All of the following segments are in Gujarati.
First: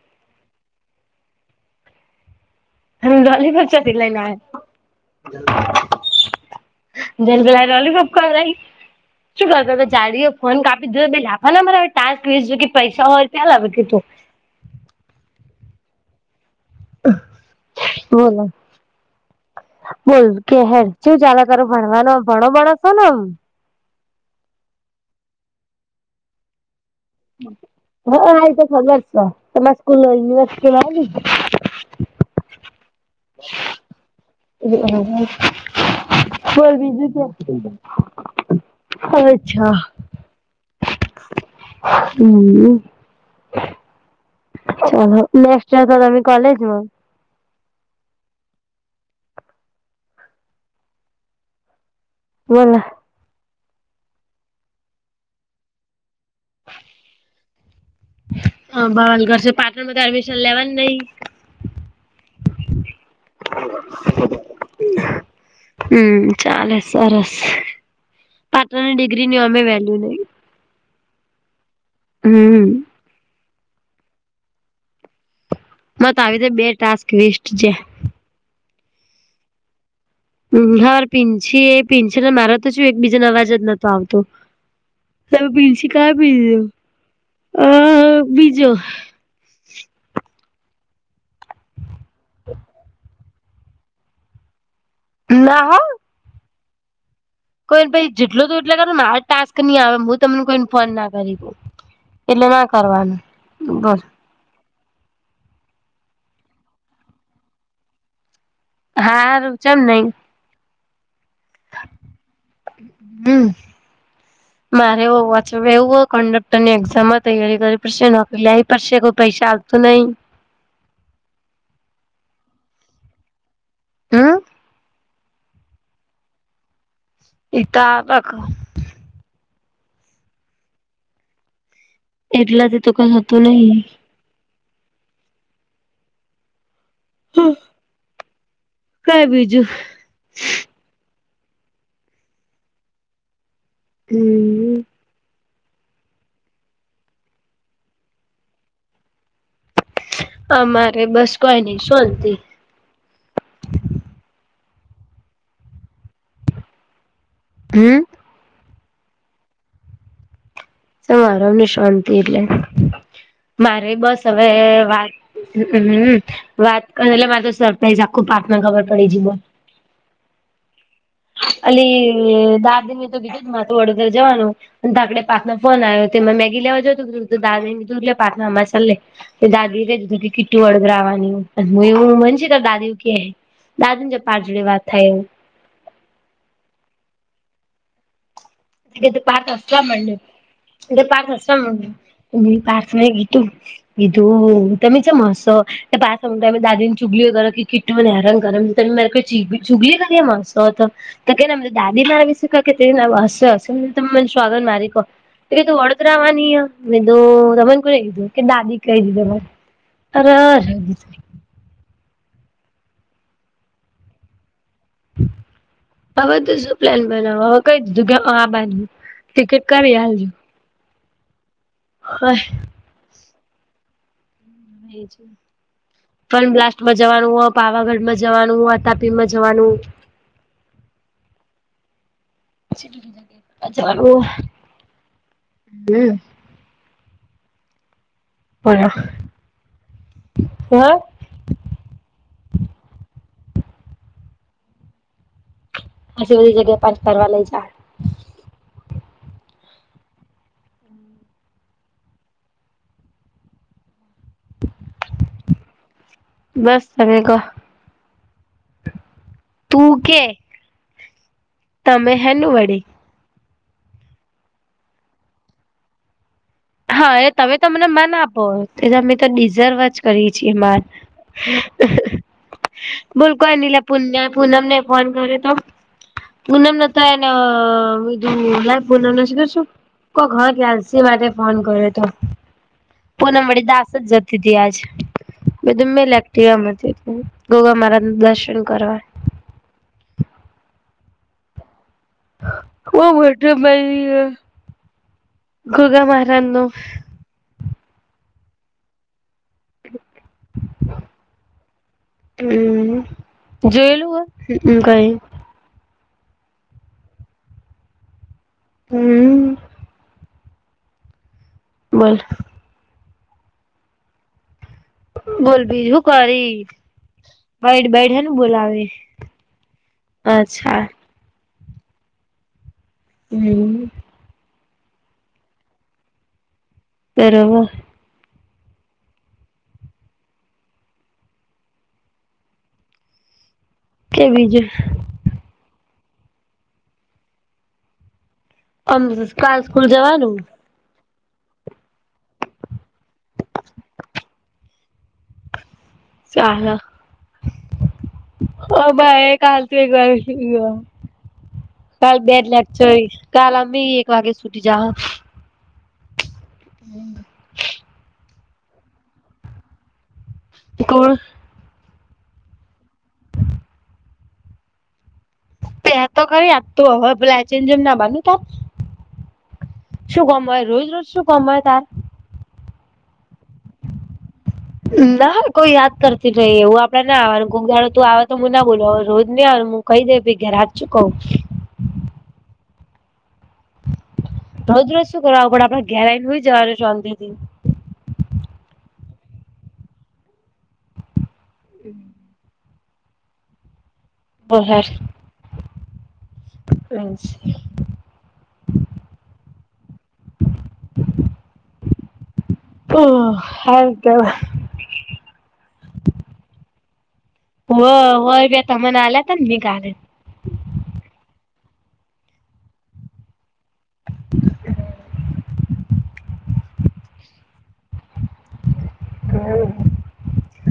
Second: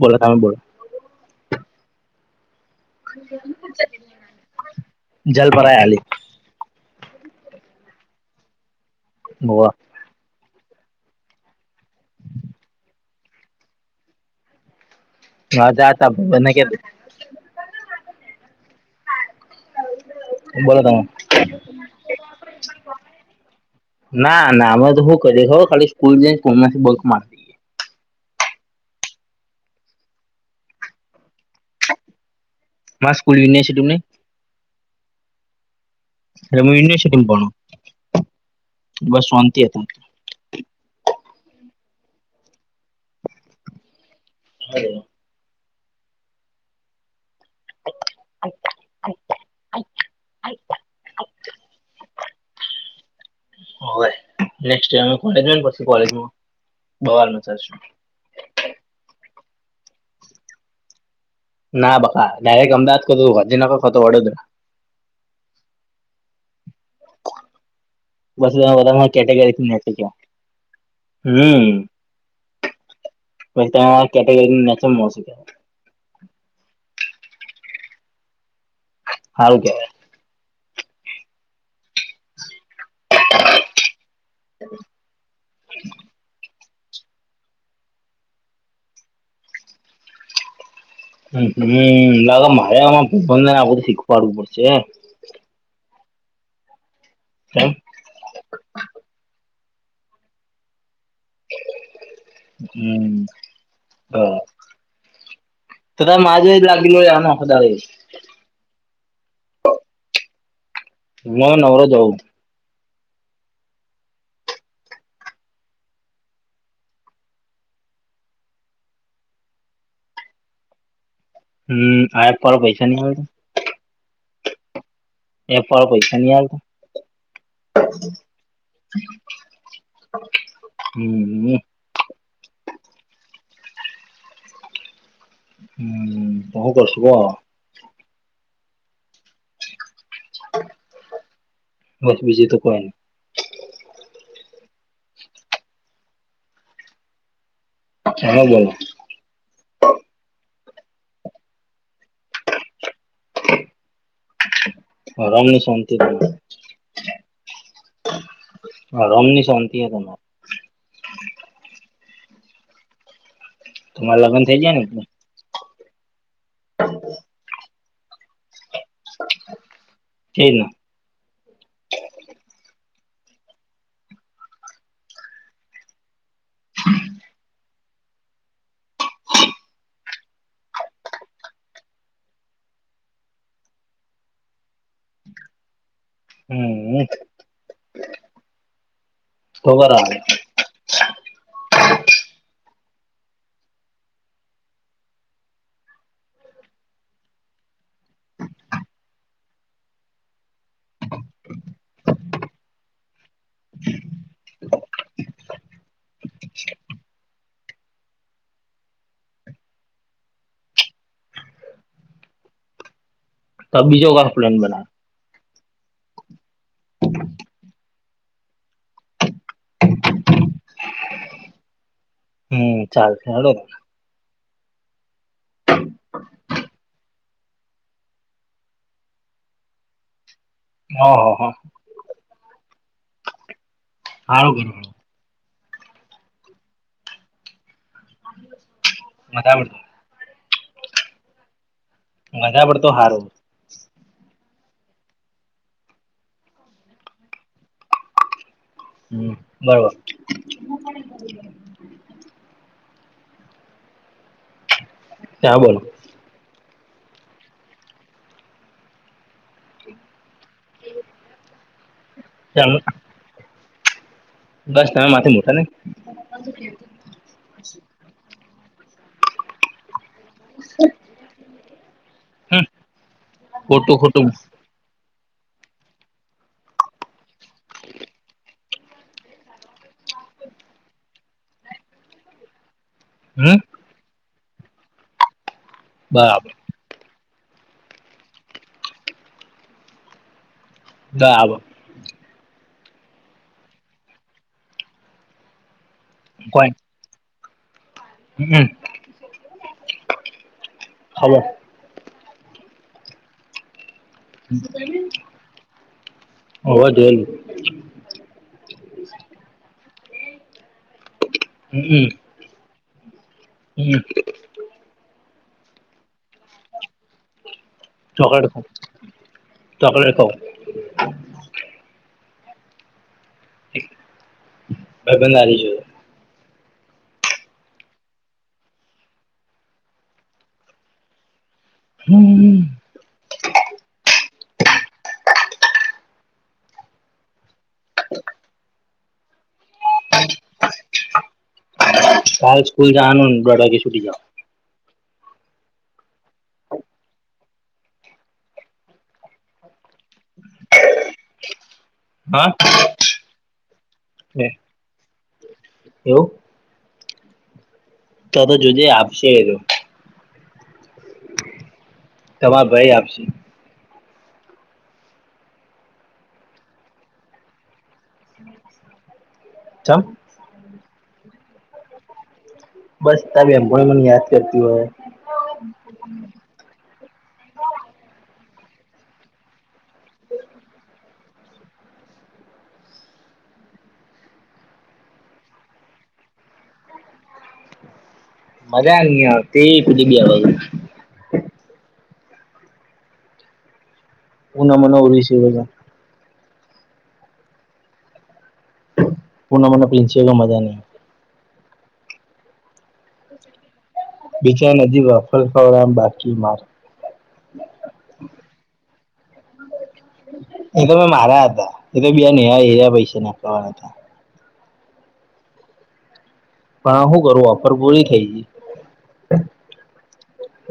બોલો તમે બોલો. હમ લોલીપોપ તેથી લઈને આવ્યા. જલપરાય આલી [unintelligible] ઝાડી એ ફોન કાપી દીધો, બે લાફા નો મરાય ટાસ્ક વેસ્ટ ગી પૈસા [inaudible] તી તુ. હજા [unintelligible] બોલો? બોલ? બોલો કહેર તમે શું ચાલે તારુ ભણવાનો ભણો બણો છો ને? ના ના અમે તો શું કરીએ ખબર, ખાલી સ્કૂલ જઈને કોઈ નથી બલ્ક માર દઈએ હા આ તો ખબર સો તમારા સ્કૂલ યુનિવર્સિટીમાં આવી? અમાર સ્કૂલ યુનિવર્સીટી મા નઈ' [inaudible] એટલે બોલ હું બીજુ યુનિવર્સિટીમાં ભણું શું બસ શાંતિ છે? હતી [inaudible] હમ ચાલો નેક્સ્ટ યર તો તમે કોલેજમાં. [inaudible] બોલો? હોય નેક્સ્ટ યર કોલેજ [inaudible] કોલેજ મા બબાલ મચાવશું. હ બવાલ કરશે પાટણ માં તો એડમિશન લેવાની નઈ? ના બકા ડાયરેક્ટ અમદાવાદ કતું ગાંધીનગર કતું વડોદરા. હમ્મ ચાલે સરસ! બદલા પાટણની બધામા ડિગ્રીની અમે કેટેગરી વેલ્યુ નહી. [inaudible] હમ્મ હમ્મ પછી ત્યાં કેટેગરી [unintelligible] મારેતો આવી રીતે બે ટાસ્ક વેસ્ટ છે. હારુ કેવાય. હર પીંછી એ પીંછી ને મારત તોછું એકબીજાનો અવાજ જ નત આવતો [unintelligible] હ બીજો [unintelligible] સીખવાડવુ પડશે ના હો કોઈ જેટલો કર એટલુ કર મારે ટાસ્ક નહી આવે હું તમને કોઈ ને ફોન ના કરી શકુ. એટલે ના હમ કરવાનું બસ. [unintelligible] હારુ ચેમ નઈ? મન નવા જઉ. હમ્મ. [inaudible] મારે એવું વાચ એવું હો કન્ડક્ટર ની એક્ઝામમાં તૈયારી કરી પડશે, નોકરી લાવવી પડશે કોઈ પૈસા આ લતું નહી? હમ્મ આ [unintelligible] પૈસા ન આવે હમ્મ. [unintelligible] પૈસા ની આવે? ઈ તો આવક હમ્મ. એટલાથી તો કઈ હતું નહી. હમ્મ હુ કરશે હો? કઈ બીજું? બસ બીજું તો કોઈ ની હમ અત્યારે હુ કરો? અમારે બસ કોઈ નઈ શાંતિ. હરામની શાંતિ. હમ્મ હરામ ની શાંતિ હે તમારે કેમ હરામ ની શાંતિ એટલે મારે તમારે બસ લગ્ન હવે થઇ જાય ને એટલે વાત હમ્મ વાત કર એટલે મા તો [unintelligible] પાર્થ ખબર પડી છે જ ને અલી દાદી ને તો કીધું વડોદર જવાનું ધાકડે પાર્થ નો ફોન આયો તેમાં મેગી લેવા તે દાદી એ કહી દીધું કે [unintelligible] હમ્મ [unintelligible] પાર્થ તો હસવા કરાવે મંડ્યો પાર્થ હસવા મંડ્યો. એધું તમે ચમ હશો કે પાસળ ઊંઘ્યા પહી દાદી ને ચુગલીઓ કરે કે કીટુંને હેરાન કરે તમે માર ચિગ ચુગલી કરી એમાં હસો તો કે ના માર દાદી મારા વિશે ક કે તે આવ હશે હશે મેં કીધું તમન સોગન મારી કો એટલે તું વડોદરા આવાની હ મેં કીધુ તમન કોને કીધું કે દાદી કઈ દીધુ મન અર ર તો આ બીજો વાર પ્લેન બનાયો અવે તો શું પ્લેન બનાવુ હવે કઈ દીધુ કે હઅ આબાની હુ ટિકિટ કરી આ. [inaudible] હમ, ચાલસે હેડો એ જે ફન બ્લાસ્ટમાં જવાનું હ, પાવાગઢમા જવાનું હ, અતાપીમાં જવાનુ ઓ હો હો સારું કરું હમ્મ પરા મજા પડશે [unintelligible] મજા પડતો હારુ આટલી બધી જગ્યાએ, પાર્થ ફરવા લઈ જાહે. હમ, બરોબર ત્યા બોલો બસ તમે કો, તુ કે [inaudible] તમે હેનું ચાલ વડી બસ તમે મારથી મોટા ને હા એ તમે તો મને માન આપો એ અમે તો ડિઝર્વ જ કરી છી માન, હમ બોલ કોઈ ની લયા ખોટું ખોટું પુણ્યા પૂનમ ને ફોન કર્ય તો પૂનમને તો હેન કીધું લાય પૂનમને સીકર શુ કો હ ત્યાલસી માટે ફોન કર્યો તો પૂનમ હમ વડી દાસજ જતી તી આજ મેં કીધું મેલ બરાબર એક્ટિવા મથી ગોગા મારાજના દર્શન કરવા બરાબર બઉ મોટું મંદિર હ ગોગા મારાજનુ કોઈ હમ, હલો. હમ, જોયેલું હ હોવ જોયેલુ હમ્મ બોલ હમ્મ બોલ બીજુ હુ કરી બઈડ બઇડ હેનું ચોકલેટ ખાઉં બોલાવે, ચોકલેટ ખાઉં અચ્છા. હમ. ભઈબંધ હારી જયો બરોબર. હમ. કે બીજું. અમ કાલ સ્કૂલ જવાનું? કાલ સ્કુલ જવાનું ન દોડ વાગે સુટી જવાનું. સાલ, અમારે કાલ તો એક વાગે ફ્રી હ કાલ બે જ હા લેક્ચર હી કાલ અમી એક વાગે સુટી જાહ. એવું. હમ. તો તો જોજે એ આપશે એ રયો. તુ ખોલ. તમા ભઈ આપશે. પેહા તો કરી આપતું હવ પલાચી ન જેમ ના માન તો આપ. ચમ. શું કોમ હોય રોજ રોજ શું કોમ હોય તાર. બસ તાર બેનપણીઓ મન યાદ કરતી હોય. ના કોઈ યાદ કરતી નહી એવું આપડે ના આવાનું કોક દાડો તું આવ તો હું ના બોલાવુ રોજ નહી આવેનું મૂ કહી દે ભઈ ઘે રાત છું કહું. રોજ રોજ શું કરવા આવું પડ આપડ ઘેરાઈન હુઈ જવાનું શોન્તીથી. મજા ની આવતી કુધી ગવા હમ. હું ના મને ઉ વિસ હજાર. ફેન છે. પુન મન પીંછે એટલ મજા નહી. ઓ હ હારું કેવા ચોય નદી વાફરતા હોય ઓમ બાકી માર. ઓવ હોય બે તમન આલ્યા તાન ની ગાલે. એ તો મારા હતા એ તો બીયા નેહાએ એરયા પૈસા નાખવાના હતા. [unintelligible] પણ આ હુ કરું ઓફર પૂરી થઈ ગી.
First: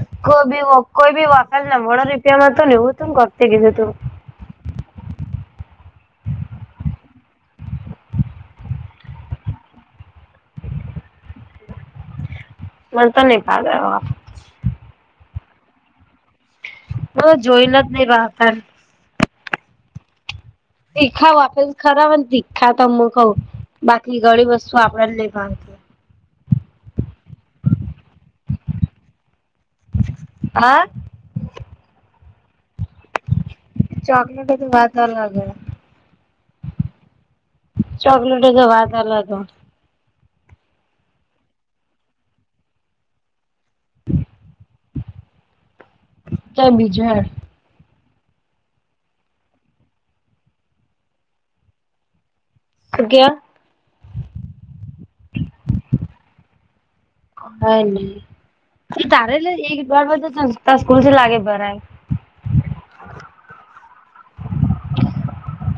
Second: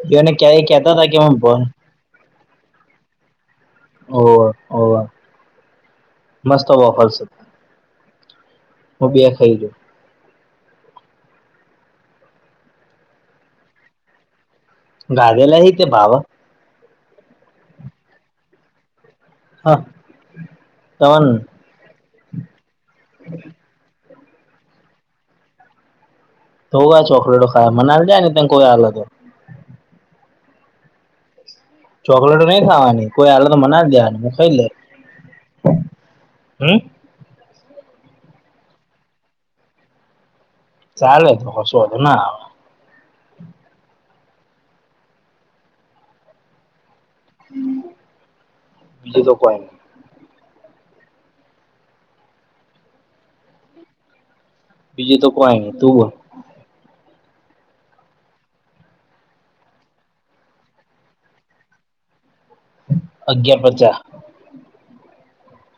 ગઈ એને કોઈ ક્યાંય ભી ઓફ કેતા હતા કોઈ કે ભી ભણ વફલ ના મોડ રે. તેમાં હતો નેવું તુંમ કરતી કીધું તું. ઓવ ઓવ. મસ્ત ઓફરસ હું બે ખઈ જઉ. મન તો નઈ ભાગ લેવો. ગાધેલા હી તે ભાવ. હ જોઈને જ નહી ભાવતાન. હા. તન એખા વાપેસ ખરાબ હોયન તીખા તોમું કઉ બાકી ગળી વસ્તુ આપડાન નઈ ભાવતી. તો હુઆ ચોકલેટો ખાય મના આલ દેન તન કોઈ આલત તો. હા. ચોકલેટો નહી ખાવાની કોઈ આલ તો મન આલ દેવાની હું ચોકલેટ ખઈ લએ તો વાત અલગ હે હમ. ચોકલેટો તો વાત અલગ હ. ચાલે તો કશું વાંધો ના આવ. ત બીજા હમ બીજું તો કોઈ નઈ. અયા બીજું તો કોય ન તું હ નને તારે એક બર ત સ્કૂલ લાગે પરા અગિયાર પચાસ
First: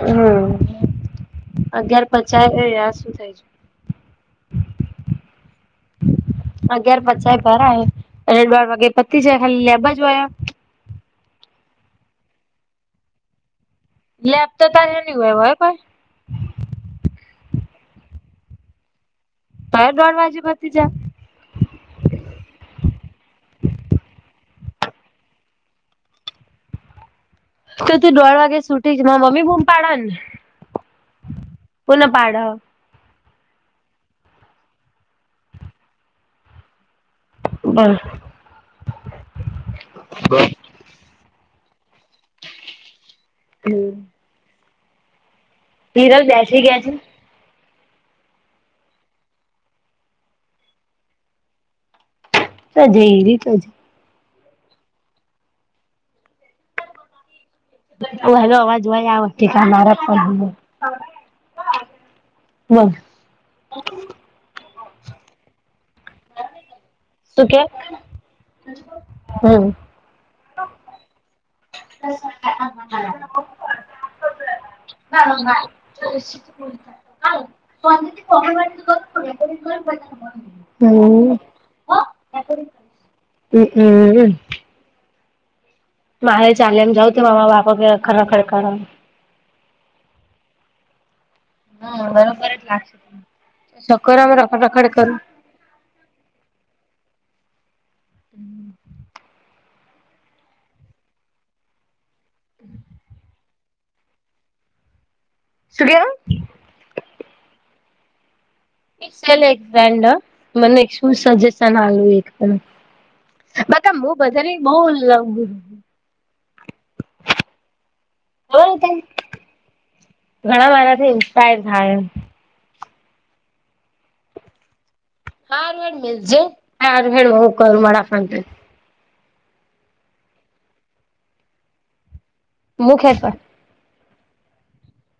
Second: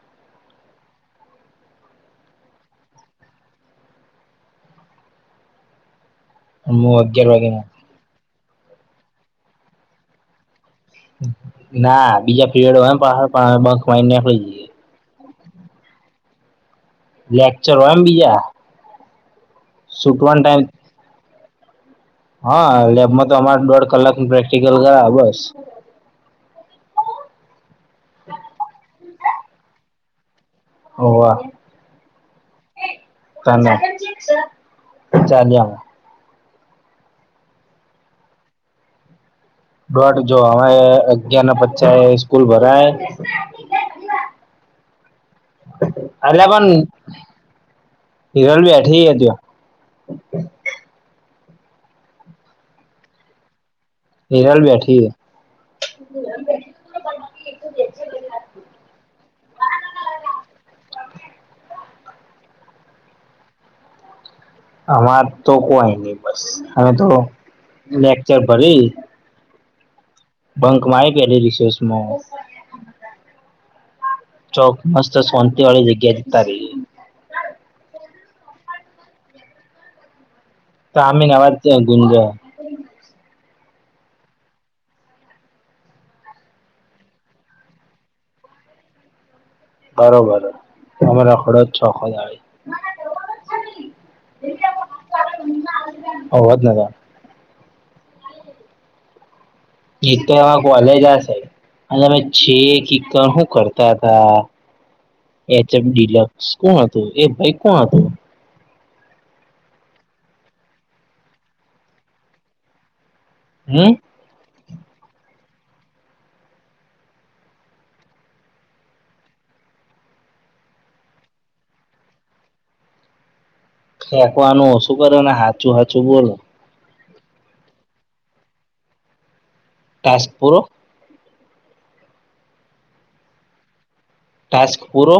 હમ અગયાર પચાસ શું થાય છે. [unintelligible] અગિયાર પાંછાય ભરા અને બાર વાગે પતિ જાય ખાલી લેબા જયા ના બીજા પીરિયડ એમ પા પણં લેબ નીકળી તો તારેની હોય હોય પણાઈ લેક્ચર હોય એમ બીજા ત દોઢ છૂટવાનો વાગે ટાઈમ પતી જ હા લેબમાં તો અમારે દોઢ કલાક પ્રેક્ટિકલ કરા બસ તો તું દોઢ વાગે સુટી જ મારા મમ્મી બૂમ પાાડે ને હ વાહ કોને પાડે ત ચલી બહ ડોટ જો હરે અગિયાર ના પછા સ્કૂલ ભરાય હમ અલ બેસી પણ ગયા છે. હિરલ બીઠી ત તજ રી તજ હરાલ બેઠીએ હ ઓ હેલો અવાજ હોય આ વખતે ક મારા પણ બ આમાં તો કોઈ નહી બસ હવે તો શું કે? લેકચર ભરી હમ બંકમાં આવી કે રિશેષમાં ચોક મસ્ત સોંત વાળી જગ્યા જીતા રહી. કો તોામમે નવારથી ગુંજ હમમમ મારે ચાલે એમ જાાવ તો મામા બાપ કે ખરખર કર બરોબર તમારા ખડોજ છોખો સકર અમે રખાડ રખાડે કર અવાદનગર હમ જેતેમાં કોલેજ હશે અને અમે છે કણ શું કરતા હતા. શું કેવ? એચમડીલ કોણ હતું એ ભાઈ કોણ હતું. મને શું સજેશનલું એક હમ બતા હું બધા બહુ લ બર ત ઘણા મારાથી ઇન્સ્પાયર થયા એ કક આનું ઓશું કરે ને હાચું હાચું બોલો હા હ હક મળફંત તજપો મુખે પણ ટાસ્ક ફૂરો